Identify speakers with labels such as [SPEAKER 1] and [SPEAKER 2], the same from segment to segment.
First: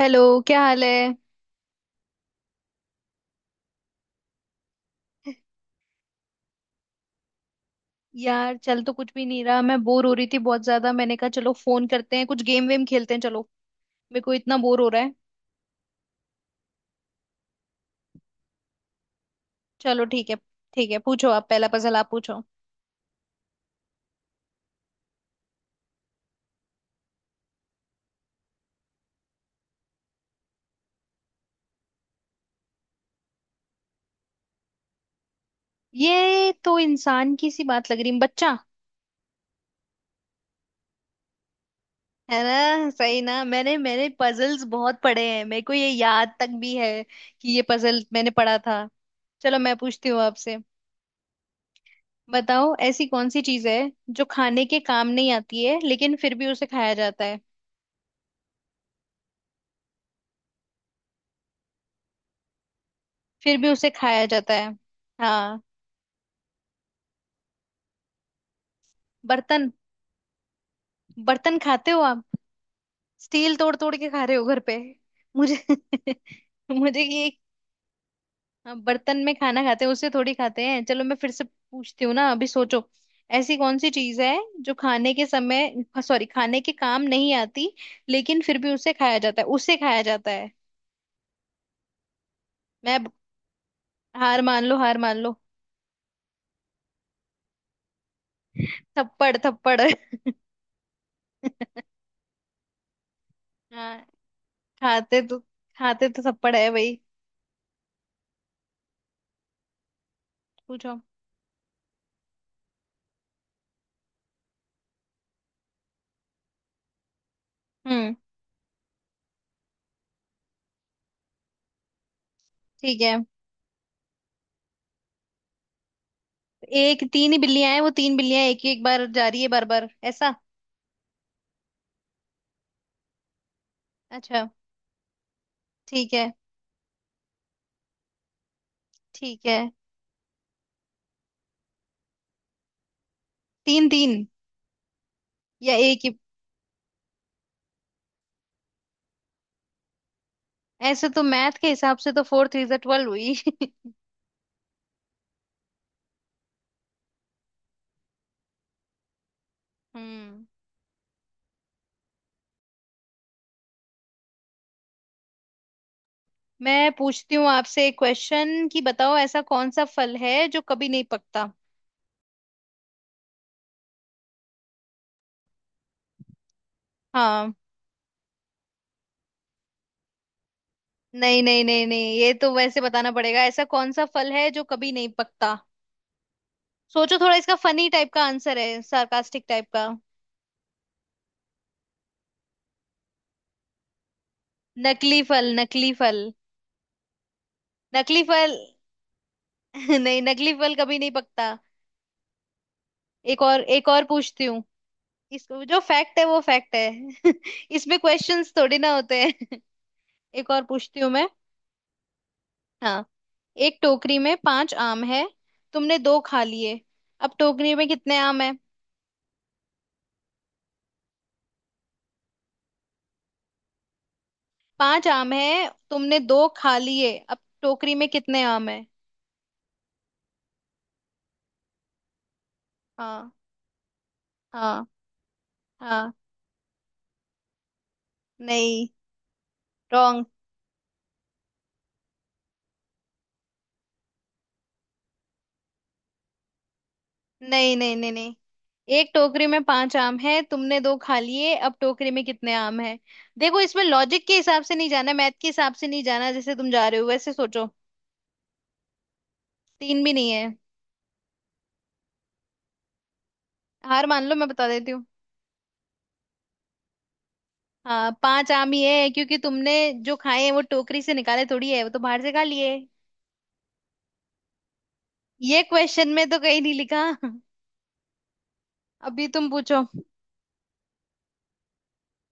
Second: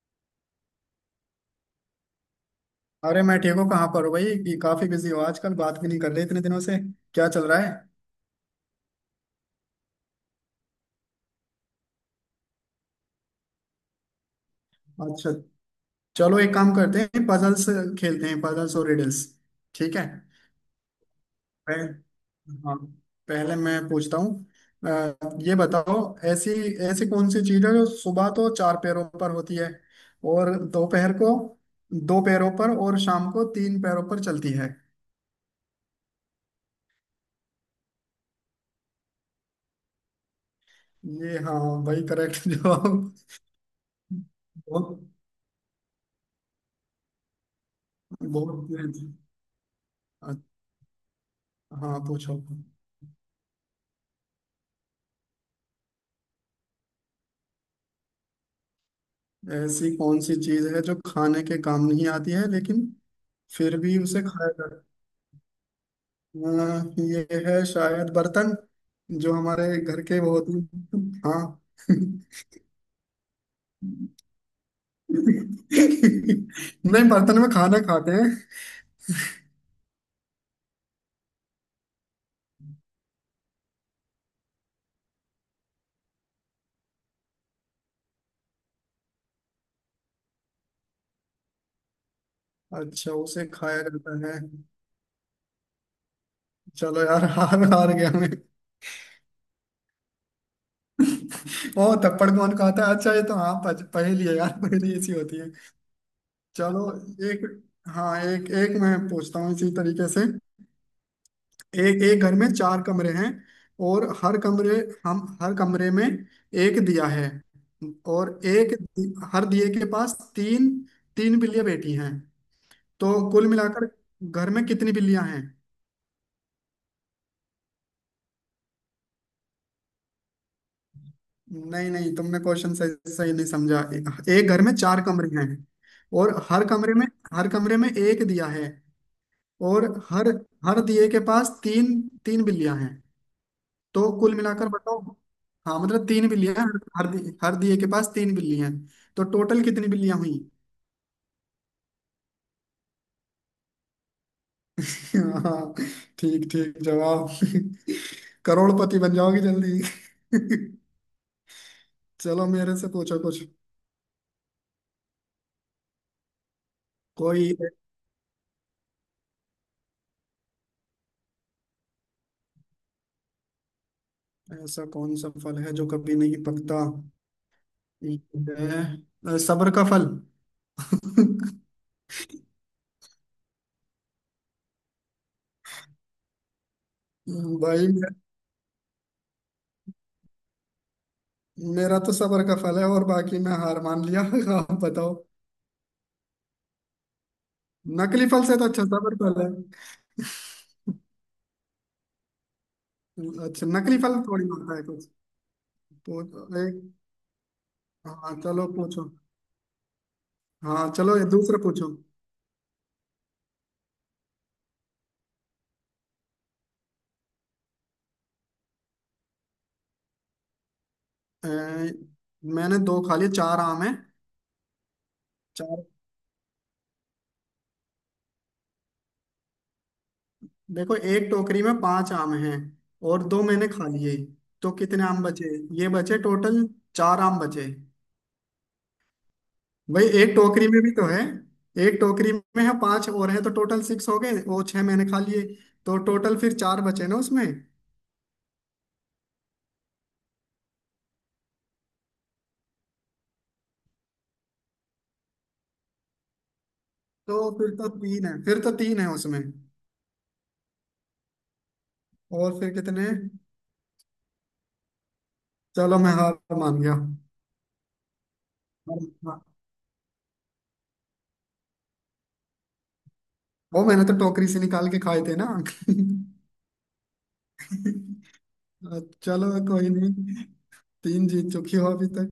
[SPEAKER 1] Hello. क्या हाल है।
[SPEAKER 2] अरे, मैं ठीक हूँ। कहाँ पर हो भाई? कि काफी बिजी हो आजकल, बात भी नहीं कर रहे इतने दिनों से। क्या चल रहा है?
[SPEAKER 1] यार चल तो कुछ भी नहीं रहा, मैं बोर हो रही थी बहुत ज्यादा। मैंने कहा चलो फोन करते हैं, कुछ गेम वेम खेलते हैं। चलो मेरे को इतना बोर हो रहा है।
[SPEAKER 2] अच्छा। चलो, एक काम करते हैं, पजल्स खेलते हैं, पजल्स और रिडल्स। ठीक
[SPEAKER 1] चलो
[SPEAKER 2] है।
[SPEAKER 1] ठीक है। ठीक है पूछो, आप पहला
[SPEAKER 2] पह-
[SPEAKER 1] पजल आप पूछो।
[SPEAKER 2] हाँ, पहले मैं पूछता हूँ। अ, ये बताओ, ऐसी ऐसी कौन सी चीज है जो सुबह तो चार पैरों पर होती है, और दोपहर को दो पैरों पर, और शाम को तीन पैरों पर चलती है?
[SPEAKER 1] ये तो इंसान की सी बात लग रही है बच्चा।
[SPEAKER 2] ये, हाँ, वही
[SPEAKER 1] है
[SPEAKER 2] करेक्ट
[SPEAKER 1] ना
[SPEAKER 2] जवाब।
[SPEAKER 1] सही ना, मैंने मैंने पजल्स
[SPEAKER 2] बहुत
[SPEAKER 1] बहुत पढ़े हैं, मेरे को ये याद तक भी है कि ये पजल मैंने पढ़ा
[SPEAKER 2] बहुत।
[SPEAKER 1] था। चलो मैं पूछती हूँ आपसे।
[SPEAKER 2] हाँ पूछो।
[SPEAKER 1] बताओ ऐसी कौन सी चीज है जो खाने के काम नहीं आती है लेकिन फिर भी उसे खाया जाता है।
[SPEAKER 2] ऐसी कौन सी चीज है जो खाने के काम नहीं आती है लेकिन
[SPEAKER 1] फिर भी
[SPEAKER 2] फिर
[SPEAKER 1] उसे
[SPEAKER 2] भी उसे
[SPEAKER 1] खाया
[SPEAKER 2] खाया
[SPEAKER 1] जाता है।
[SPEAKER 2] जाता है?
[SPEAKER 1] हाँ।
[SPEAKER 2] ये है शायद बर्तन, जो
[SPEAKER 1] बर्तन।
[SPEAKER 2] हमारे घर के वो होते हैं।
[SPEAKER 1] बर्तन
[SPEAKER 2] हाँ।
[SPEAKER 1] खाते हो आप। स्टील तोड़ तोड़ के खा रहे हो घर पे। मुझे मुझे
[SPEAKER 2] नहीं,
[SPEAKER 1] ये
[SPEAKER 2] बर्तन में खाना खाते हैं।
[SPEAKER 1] बर्तन में खाना खाते हैं उसे थोड़ी खाते हैं। चलो मैं फिर से पूछती हूँ ना, अभी सोचो। ऐसी कौन सी चीज है जो खाने के समय, सॉरी, खाने के काम नहीं आती लेकिन फिर भी उसे खाया जाता है, उसे खाया जाता है। मैं अब-
[SPEAKER 2] अच्छा, उसे खाया जाता है।
[SPEAKER 1] हार मान लो, हार मान लो।
[SPEAKER 2] चलो यार, हार हार गया मैं।
[SPEAKER 1] थप्पड़, थप्पड़
[SPEAKER 2] ओ, थप्पड़ कौन खाता है? अच्छा, ये तो हाँ,
[SPEAKER 1] हाँ
[SPEAKER 2] पहेली है यार, पहेली ऐसी
[SPEAKER 1] खाते
[SPEAKER 2] होती
[SPEAKER 1] तो,
[SPEAKER 2] है।
[SPEAKER 1] खाते तो थप्पड़ है
[SPEAKER 2] चलो,
[SPEAKER 1] भाई।
[SPEAKER 2] एक, हाँ, एक एक मैं पूछता हूँ इसी तरीके से।
[SPEAKER 1] पूछो।
[SPEAKER 2] एक एक घर में चार कमरे हैं, और हर कमरे में एक दिया है।
[SPEAKER 1] हम्म।
[SPEAKER 2] और हर दिए के पास तीन तीन बिल्लियां बैठी हैं।
[SPEAKER 1] ठीक
[SPEAKER 2] तो
[SPEAKER 1] है।
[SPEAKER 2] कुल मिलाकर घर में कितनी बिल्लियां हैं?
[SPEAKER 1] एक तीन ही बिल्लियां हैं, वो तीन बिल्लियां एक ही एक बार जा रही है बार बार ऐसा।
[SPEAKER 2] नहीं नहीं, तुमने क्वेश्चन सही सही नहीं समझा।
[SPEAKER 1] अच्छा
[SPEAKER 2] एक घर में चार कमरे हैं,
[SPEAKER 1] ठीक है।
[SPEAKER 2] और हर कमरे में एक दिया है।
[SPEAKER 1] ठीक है।
[SPEAKER 2] और हर हर दिए के पास तीन तीन बिल्लियां हैं।
[SPEAKER 1] तीन
[SPEAKER 2] तो
[SPEAKER 1] तीन
[SPEAKER 2] कुल मिलाकर बताओ।
[SPEAKER 1] या
[SPEAKER 2] हाँ
[SPEAKER 1] एक
[SPEAKER 2] मतलब
[SPEAKER 1] ही।
[SPEAKER 2] तीन बिल्लियां, हर हर दिए के पास तीन बिल्लियां हैं। तो टोटल कितनी बिल्लियां हुई?
[SPEAKER 1] ऐसे तो मैथ के हिसाब से तो फोर थ्री 12 हुई
[SPEAKER 2] हाँ, ठीक ठीक जवाब। करोड़पति बन जाओगी जल्दी।
[SPEAKER 1] हम्म।
[SPEAKER 2] चलो मेरे से पूछो कुछ।
[SPEAKER 1] मैं पूछती हूँ
[SPEAKER 2] कोई
[SPEAKER 1] आपसे एक क्वेश्चन कि बताओ ऐसा कौन सा फल है जो कभी नहीं पकता।
[SPEAKER 2] ऐसा कौन सा फल है जो कभी नहीं पकता?
[SPEAKER 1] हाँ।
[SPEAKER 2] ये है सबर का फल।
[SPEAKER 1] नहीं नहीं नहीं नहीं, ये तो वैसे बताना पड़ेगा। ऐसा कौन सा फल है जो कभी नहीं पकता। सोचो थोड़ा, इसका
[SPEAKER 2] भाई,
[SPEAKER 1] फनी टाइप का आंसर है, सार्कास्टिक टाइप का।
[SPEAKER 2] मेरा तो सबर का फल है, और बाकी मैं हार मान लिया। आप बताओ।
[SPEAKER 1] नकली फल, नकली फल। नकली
[SPEAKER 2] नकली फल
[SPEAKER 1] फल।
[SPEAKER 2] से तो अच्छा सबर फल है।
[SPEAKER 1] नहीं, नकली फल कभी नहीं पकता। एक और,
[SPEAKER 2] अच्छा,
[SPEAKER 1] एक
[SPEAKER 2] नकली
[SPEAKER 1] और
[SPEAKER 2] फल
[SPEAKER 1] पूछती
[SPEAKER 2] थोड़ी
[SPEAKER 1] हूँ।
[SPEAKER 2] होता है।
[SPEAKER 1] इसको जो फैक्ट है
[SPEAKER 2] पूछ
[SPEAKER 1] वो फैक्ट
[SPEAKER 2] एक,
[SPEAKER 1] है इसमें
[SPEAKER 2] हाँ
[SPEAKER 1] क्वेश्चंस
[SPEAKER 2] चलो
[SPEAKER 1] थोड़ी ना
[SPEAKER 2] पूछो।
[SPEAKER 1] होते हैं। एक और
[SPEAKER 2] हाँ
[SPEAKER 1] पूछती हूँ
[SPEAKER 2] चलो ये
[SPEAKER 1] मैं।
[SPEAKER 2] दूसरा पूछो।
[SPEAKER 1] हाँ। एक टोकरी में पांच आम है, तुमने दो खा लिए, अब टोकरी में कितने आम है।
[SPEAKER 2] अ, मैंने दो खा लिए, चार आम हैं।
[SPEAKER 1] पांच आम है,
[SPEAKER 2] चार।
[SPEAKER 1] तुमने दो खा लिए, अब टोकरी में कितने आम है।
[SPEAKER 2] देखो, एक टोकरी में पांच आम हैं, और
[SPEAKER 1] हाँ।
[SPEAKER 2] दो मैंने खा लिए, तो
[SPEAKER 1] हाँ।
[SPEAKER 2] कितने आम बचे? ये
[SPEAKER 1] हाँ।
[SPEAKER 2] बचे टोटल, चार आम बचे।
[SPEAKER 1] नहीं।
[SPEAKER 2] भाई,
[SPEAKER 1] रॉन्ग।
[SPEAKER 2] एक टोकरी में भी तो है। एक टोकरी में है पांच और है, तो टोटल सिक्स हो गए, वो छह मैंने खा लिए। तो टोटल फिर चार बचे ना उसमें।
[SPEAKER 1] नहीं नहीं नहीं नहीं। एक टोकरी में पांच आम है, तुमने दो खा लिए, अब टोकरी में कितने आम है। देखो इसमें लॉजिक के हिसाब से नहीं जाना, मैथ के हिसाब से नहीं जाना, जैसे तुम जा रहे हो वैसे
[SPEAKER 2] तो
[SPEAKER 1] सोचो।
[SPEAKER 2] फिर तो तीन है फिर तो तीन है उसमें।
[SPEAKER 1] तीन भी नहीं है।
[SPEAKER 2] और फिर कितने?
[SPEAKER 1] हार मान लो, मैं बता देती हूँ।
[SPEAKER 2] चलो मैं हार मान
[SPEAKER 1] हाँ, पांच आम ही है क्योंकि
[SPEAKER 2] गया।
[SPEAKER 1] तुमने जो खाए हैं वो टोकरी से निकाले थोड़ी है, वो तो बाहर से खा लिए।
[SPEAKER 2] वो मैंने तो टोकरी से निकाल के खाए थे ना।
[SPEAKER 1] ये क्वेश्चन में तो कहीं नहीं लिखा अभी तुम
[SPEAKER 2] चलो
[SPEAKER 1] पूछो।
[SPEAKER 2] कोई नहीं, तीन जीत चुकी हो अभी तक।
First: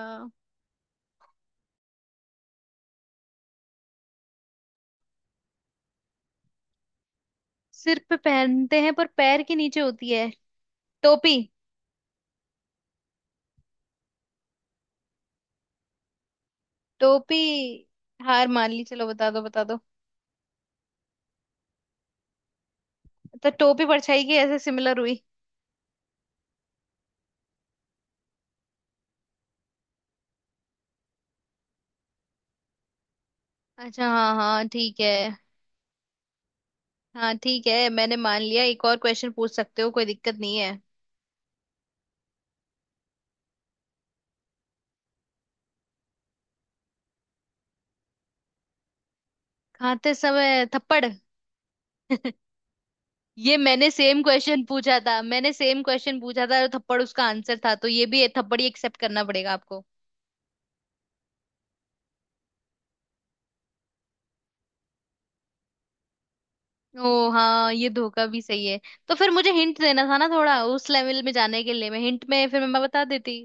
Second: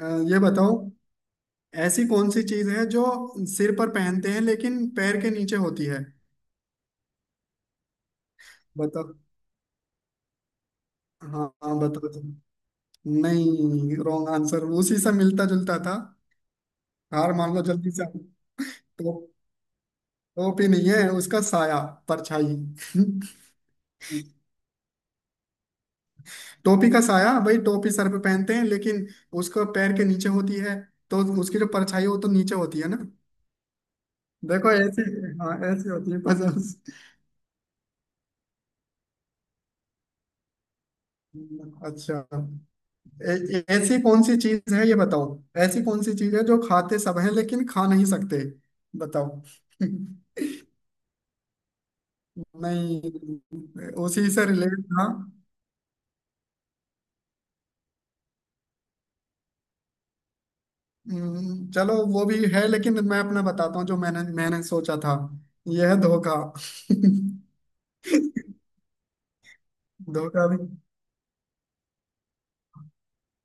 [SPEAKER 2] अ, ये बताओ, ऐसी कौन सी चीज है जो सिर पर पहनते हैं लेकिन पैर के नीचे होती है?
[SPEAKER 1] सिर पे पहनते हैं पर
[SPEAKER 2] बताओ।
[SPEAKER 1] पैर के नीचे होती है। टोपी।
[SPEAKER 2] हाँ हाँ, बताओ तुम। नहीं, रॉन्ग आंसर उसी से मिलता जुलता था। हार
[SPEAKER 1] टोपी।
[SPEAKER 2] मान लो जल्दी से।
[SPEAKER 1] हार मान ली, चलो
[SPEAKER 2] तो
[SPEAKER 1] बता दो, बता दो।
[SPEAKER 2] टोपी नहीं है, उसका साया, परछाई।
[SPEAKER 1] तो टोपी परछाई की ऐसे सिमिलर हुई।
[SPEAKER 2] टोपी का साया, भाई टोपी सर पे पहनते हैं लेकिन उसका पैर के नीचे होती है। तो उसकी जो परछाई है, वो तो नीचे होती है ना।
[SPEAKER 1] अच्छा हाँ हाँ
[SPEAKER 2] देखो
[SPEAKER 1] ठीक
[SPEAKER 2] ऐसी,
[SPEAKER 1] है।
[SPEAKER 2] हाँ, ऐसी होती है पजल्स।
[SPEAKER 1] हाँ ठीक है, मैंने मान लिया। एक और क्वेश्चन पूछ सकते हो, कोई दिक्कत नहीं है।
[SPEAKER 2] अच्छा, ऐसी कौन सी चीज है, ये बताओ। ऐसी कौन सी चीज है जो खाते सब हैं लेकिन खा नहीं सकते? बताओ।
[SPEAKER 1] खाते समय थप्पड़।
[SPEAKER 2] नहीं,
[SPEAKER 1] ये मैंने सेम
[SPEAKER 2] उसी से
[SPEAKER 1] क्वेश्चन
[SPEAKER 2] रिलेट
[SPEAKER 1] पूछा
[SPEAKER 2] था।
[SPEAKER 1] था, मैंने सेम क्वेश्चन पूछा था और थप्पड़ उसका आंसर था, तो ये भी थप्पड़ ही एक्सेप्ट करना पड़ेगा आपको।
[SPEAKER 2] चलो वो भी है, लेकिन मैं अपना बताता हूँ जो मैंने मैंने सोचा था। यह है धोखा।
[SPEAKER 1] ओ हाँ, ये धोखा भी सही है। तो फिर मुझे हिंट देना था ना
[SPEAKER 2] धोखा
[SPEAKER 1] थोड़ा,
[SPEAKER 2] भी,
[SPEAKER 1] उस लेवल में जाने के लिए, मैं हिंट में फिर मैं बता देती।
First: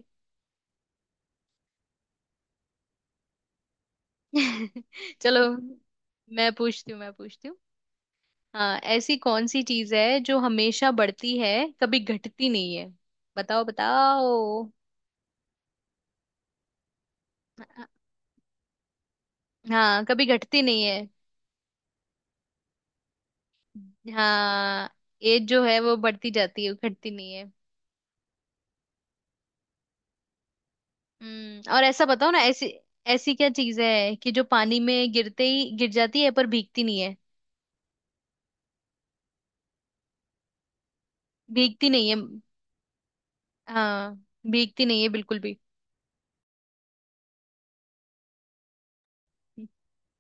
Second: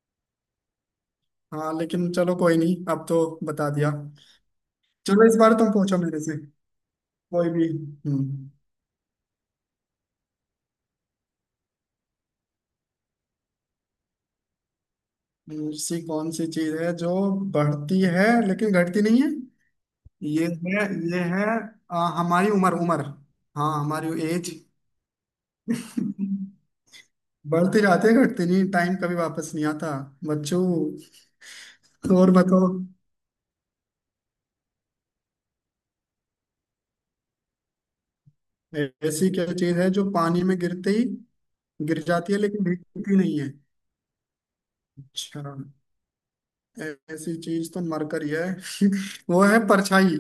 [SPEAKER 2] हाँ, लेकिन चलो कोई नहीं, अब तो बता दिया। चलो इस
[SPEAKER 1] चलो
[SPEAKER 2] बार तुम पूछो मेरे से।
[SPEAKER 1] मैं पूछती हूँ, मैं पूछती
[SPEAKER 2] कोई
[SPEAKER 1] हूँ।
[SPEAKER 2] भी। हम्म।
[SPEAKER 1] हाँ, ऐसी कौन सी चीज है जो हमेशा बढ़ती है, कभी घटती नहीं है। बताओ, बताओ।
[SPEAKER 2] ऐसी कौन सी चीज है जो बढ़ती है लेकिन घटती नहीं है?
[SPEAKER 1] हाँ, कभी
[SPEAKER 2] ये
[SPEAKER 1] घटती नहीं
[SPEAKER 2] है,
[SPEAKER 1] है।
[SPEAKER 2] ये है, हमारी उम्र, उम्र। हाँ हमारी एज।
[SPEAKER 1] हाँ, एज जो है वो बढ़ती जाती है, घटती नहीं है।
[SPEAKER 2] बढ़ती जाती है, घटती नहीं। टाइम कभी वापस नहीं आता बच्चों।
[SPEAKER 1] हम्म, और ऐसा बताओ
[SPEAKER 2] और
[SPEAKER 1] ना। ऐसी
[SPEAKER 2] बताओ।
[SPEAKER 1] ऐसी क्या चीज है कि जो पानी में गिरते ही गिर जाती है पर भीगती नहीं है।
[SPEAKER 2] ऐसी क्या चीज है जो पानी में गिरते ही
[SPEAKER 1] भीगती
[SPEAKER 2] गिर
[SPEAKER 1] नहीं है।
[SPEAKER 2] जाती है लेकिन भीगती नहीं है?
[SPEAKER 1] हाँ, भीगती नहीं है बिल्कुल
[SPEAKER 2] अच्छा,
[SPEAKER 1] भी।
[SPEAKER 2] ऐसी चीज तो मरकरी है। वो है परछाई।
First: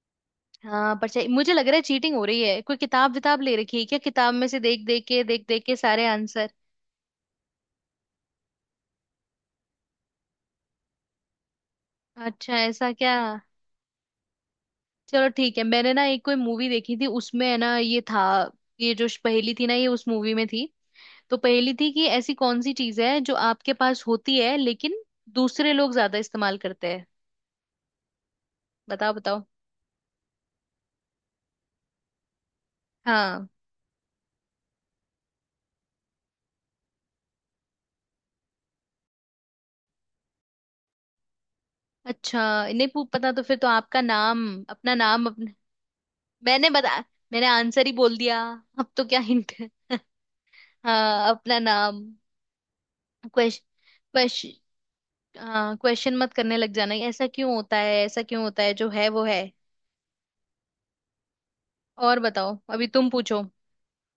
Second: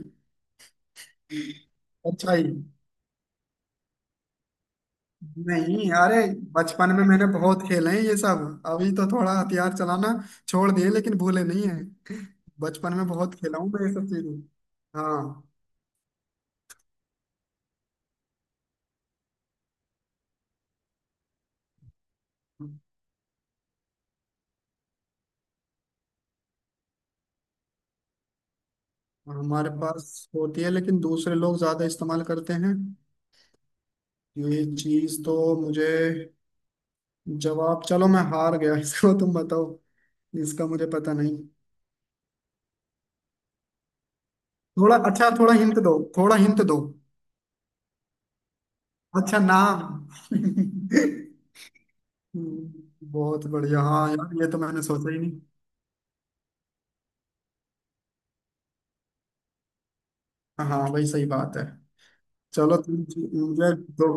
[SPEAKER 1] हाँ परछाई। मुझे लग रहा है चीटिंग हो रही
[SPEAKER 2] परछाई,
[SPEAKER 1] है, कोई किताब विताब ले रखी है क्या, किताब में से देख देख के, देख देख के
[SPEAKER 2] नहीं
[SPEAKER 1] सारे
[SPEAKER 2] अरे,
[SPEAKER 1] आंसर।
[SPEAKER 2] बचपन में मैंने बहुत खेले हैं ये सब। अभी तो थोड़ा हथियार चलाना छोड़ दिए लेकिन भूले नहीं है।
[SPEAKER 1] अच्छा ऐसा
[SPEAKER 2] बचपन में
[SPEAKER 1] क्या।
[SPEAKER 2] बहुत खेला हूँ मैं ये सब चीजें।
[SPEAKER 1] चलो
[SPEAKER 2] हाँ,
[SPEAKER 1] ठीक है, मैंने ना एक कोई मूवी देखी थी उसमें है ना ये था, ये जो पहेली थी ना ये उस मूवी में थी। तो पहेली थी कि ऐसी कौन सी चीज है जो आपके पास होती है लेकिन दूसरे लोग ज्यादा इस्तेमाल करते हैं। बताओ, बताओ।
[SPEAKER 2] हमारे पास होती है लेकिन दूसरे लोग ज्यादा इस्तेमाल करते हैं।
[SPEAKER 1] हाँ।
[SPEAKER 2] ये चीज तो मुझे, जवाब, चलो मैं हार गया, इसको तुम बताओ। इसका मुझे पता नहीं।
[SPEAKER 1] अच्छा। नहीं पू- पता तो फिर तो आपका नाम, अपना
[SPEAKER 2] थोड़ा,
[SPEAKER 1] नाम
[SPEAKER 2] अच्छा,
[SPEAKER 1] अपने।
[SPEAKER 2] थोड़ा हिंट दो, थोड़ा हिंट
[SPEAKER 1] मैंने
[SPEAKER 2] दो।
[SPEAKER 1] बता मैंने आंसर ही बोल दिया, अब तो क्या
[SPEAKER 2] अच्छा,
[SPEAKER 1] हिंट है
[SPEAKER 2] नाम।
[SPEAKER 1] हाँ अपना नाम।
[SPEAKER 2] बहुत
[SPEAKER 1] क्वेश्चन,
[SPEAKER 2] बढ़िया, हाँ यार, ये तो
[SPEAKER 1] क्वेश्चन।
[SPEAKER 2] मैंने सोचा ही नहीं।
[SPEAKER 1] हाँ क्वेश्चन मत करने लग जाना, ऐसा क्यों होता है, ऐसा क्यों होता है। जो है वो है।
[SPEAKER 2] हाँ भाई, सही बात है।
[SPEAKER 1] और बताओ,
[SPEAKER 2] चलो
[SPEAKER 1] अभी
[SPEAKER 2] तुम,
[SPEAKER 1] तुम पूछो।
[SPEAKER 2] मुझे तो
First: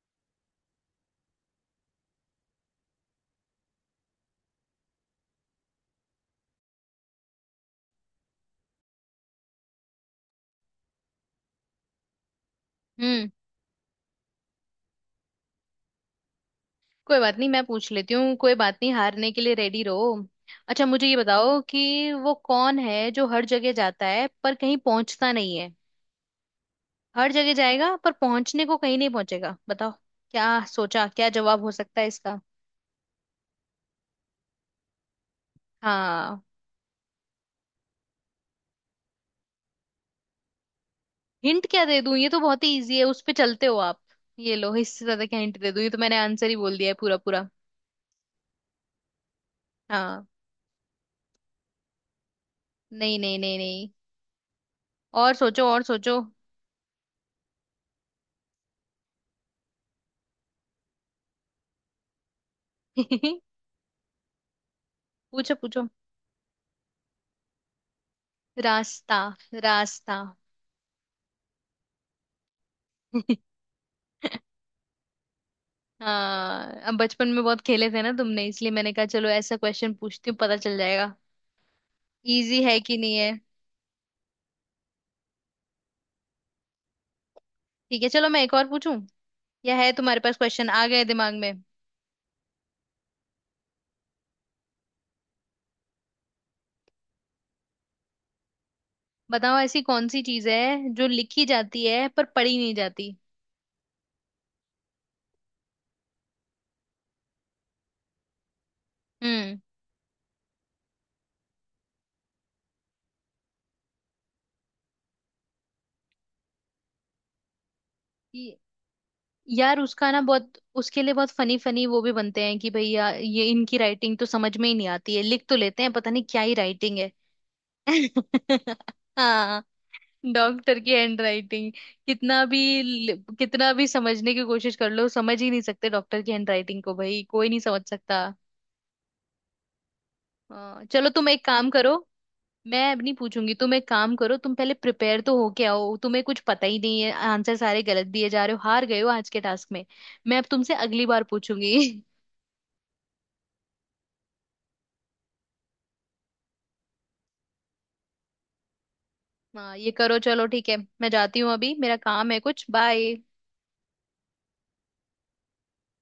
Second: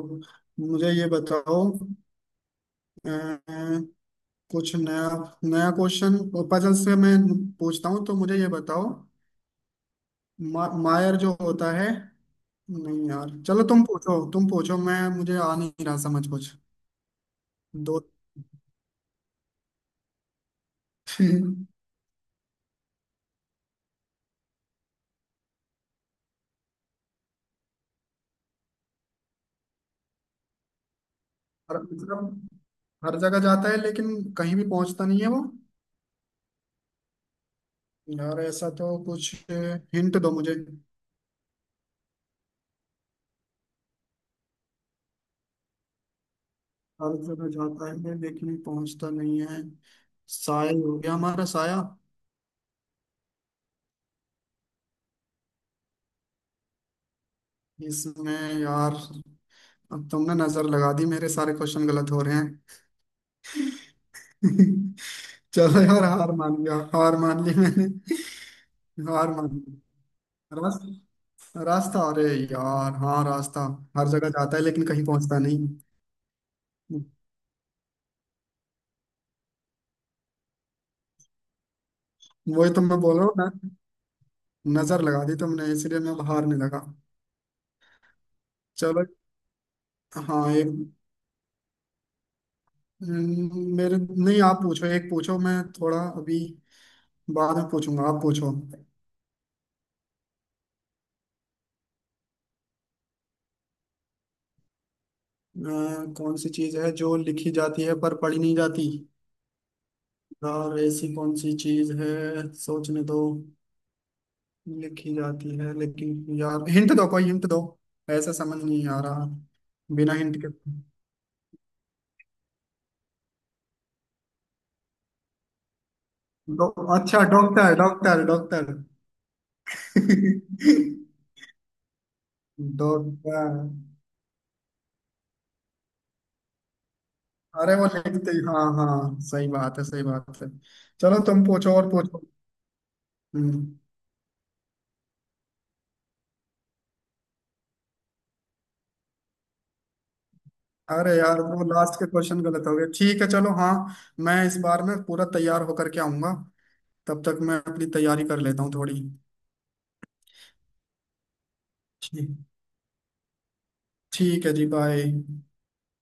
[SPEAKER 2] मुझे ये बताओ, अ, कुछ नया, नया क्वेश्चन पजल से मैं पूछता हूँ, तो मुझे ये बताओ, मायर जो होता है, नहीं
[SPEAKER 1] हम्म।
[SPEAKER 2] यार, चलो तुम पूछो, तुम पूछो, मैं, मुझे आ नहीं रहा समझ कुछ।
[SPEAKER 1] कोई बात नहीं मैं पूछ
[SPEAKER 2] दो।
[SPEAKER 1] लेती हूँ। कोई बात नहीं, हारने के लिए रेडी रहो। अच्छा मुझे ये
[SPEAKER 2] हर
[SPEAKER 1] बताओ कि वो कौन है जो हर जगह जाता है पर कहीं पहुंचता नहीं है। हर जगह जाएगा पर पहुंचने को कहीं नहीं पहुंचेगा। बताओ। क्या सोचा, क्या जवाब हो सकता है इसका।
[SPEAKER 2] मतलब, हर जगह जाता है लेकिन कहीं भी पहुंचता नहीं है वो?
[SPEAKER 1] हाँ।
[SPEAKER 2] यार, ऐसा तो कुछ, हिंट दो मुझे।
[SPEAKER 1] हिंट क्या दे दूं, ये तो बहुत ही इजी है, उस पे चलते हो आप। ये लो इससे ज्यादा क्या हिंट दे दूं, ये तो मैंने आंसर ही बोल दिया है पूरा
[SPEAKER 2] हर
[SPEAKER 1] पूरा।
[SPEAKER 2] जगह जाता है लेकिन पहुंचता नहीं है।
[SPEAKER 1] हाँ।
[SPEAKER 2] साया, हो गया, हमारा साया।
[SPEAKER 1] नहीं नहीं नहीं नहीं। और सोचो, और सोचो।
[SPEAKER 2] इसमें, यार, अब तुमने नजर लगा दी, मेरे सारे क्वेश्चन गलत हो रहे हैं।
[SPEAKER 1] पूछो, पूछो।
[SPEAKER 2] चलो यार, हार मान गया, हार मान ली मैंने।
[SPEAKER 1] रास्ता।
[SPEAKER 2] हार मान ली।
[SPEAKER 1] रास्ता।
[SPEAKER 2] रास्ता, रास्ता अरे यार, हाँ, रास्ता। हर जगह जाता है लेकिन कहीं पहुंचता नहीं।
[SPEAKER 1] हाँ, अब बचपन में बहुत खेले थे ना तुमने, इसलिए मैंने कहा चलो ऐसा क्वेश्चन पूछती हूँ, पता चल जाएगा इजी
[SPEAKER 2] वही
[SPEAKER 1] है
[SPEAKER 2] तो
[SPEAKER 1] कि
[SPEAKER 2] मैं
[SPEAKER 1] नहीं
[SPEAKER 2] बोल रहा
[SPEAKER 1] है।
[SPEAKER 2] हूँ ना, नजर लगा दी तुमने, इसलिए मैं अब हारने लगा।
[SPEAKER 1] ठीक है, चलो मैं एक और पूछूं।
[SPEAKER 2] चलो,
[SPEAKER 1] या है तुम्हारे पास
[SPEAKER 2] हाँ
[SPEAKER 1] क्वेश्चन आ
[SPEAKER 2] एक,
[SPEAKER 1] गए दिमाग में।
[SPEAKER 2] मेरे नहीं, आप पूछो, एक पूछो, मैं थोड़ा अभी, बाद में पूछूंगा, आप पूछो।
[SPEAKER 1] बताओ ऐसी कौन सी चीज है जो लिखी जाती है पर पढ़ी नहीं जाती।
[SPEAKER 2] कौन सी चीज है जो लिखी जाती है पर पढ़ी नहीं जाती?
[SPEAKER 1] हम्म।
[SPEAKER 2] यार, ऐसी कौन सी चीज है, सोचने दो। लिखी जाती है, लेकिन, यार हिंट दो, कोई हिंट दो। ऐसा
[SPEAKER 1] ये-
[SPEAKER 2] समझ नहीं आ रहा।
[SPEAKER 1] यार उसका
[SPEAKER 2] बिना
[SPEAKER 1] ना,
[SPEAKER 2] हिंट के।
[SPEAKER 1] बहुत उसके लिए बहुत फनी फनी वो भी बनते हैं कि भैया ये इनकी राइटिंग तो समझ में ही नहीं आती है, लिख तो लेते हैं पता नहीं क्या ही
[SPEAKER 2] डॉ
[SPEAKER 1] राइटिंग है।
[SPEAKER 2] अच्छा, डॉक्टर, डॉक्टर डॉक्टर
[SPEAKER 1] हाँ, डॉक्टर की हैंड राइटिंग।
[SPEAKER 2] डॉक्टर।
[SPEAKER 1] कितना भी समझने की कोशिश कर लो समझ ही नहीं सकते, डॉक्टर की हैंड राइटिंग को भाई कोई नहीं
[SPEAKER 2] अरे
[SPEAKER 1] समझ
[SPEAKER 2] वो
[SPEAKER 1] सकता।
[SPEAKER 2] लिखते ही, हाँ हाँ, सही बात है, सही बात है।
[SPEAKER 1] चलो
[SPEAKER 2] चलो
[SPEAKER 1] तुम एक
[SPEAKER 2] तुम
[SPEAKER 1] काम
[SPEAKER 2] पूछो, और
[SPEAKER 1] करो।
[SPEAKER 2] पूछो।
[SPEAKER 1] मैं अब नहीं पूछूंगी, तुम
[SPEAKER 2] हम्म।
[SPEAKER 1] एक काम करो, तुम पहले प्रिपेयर तो हो के आओ। तुम्हें कुछ पता ही नहीं है, आंसर सारे गलत दिए जा रहे हो, हार गए हो आज के टास्क में। मैं अब तुमसे अगली
[SPEAKER 2] अरे
[SPEAKER 1] बार
[SPEAKER 2] यार वो
[SPEAKER 1] पूछूंगी।
[SPEAKER 2] लास्ट के क्वेश्चन गलत हो गए, ठीक है, चलो हाँ, मैं इस बार में पूरा तैयार होकर के आऊंगा। तब तक मैं अपनी तैयारी कर लेता हूँ थोड़ी।
[SPEAKER 1] हाँ ये करो। चलो ठीक है, मैं जाती हूँ अभी, मेरा
[SPEAKER 2] ठीक,
[SPEAKER 1] काम है कुछ। बाय।
[SPEAKER 2] ठीक है जी, बाय।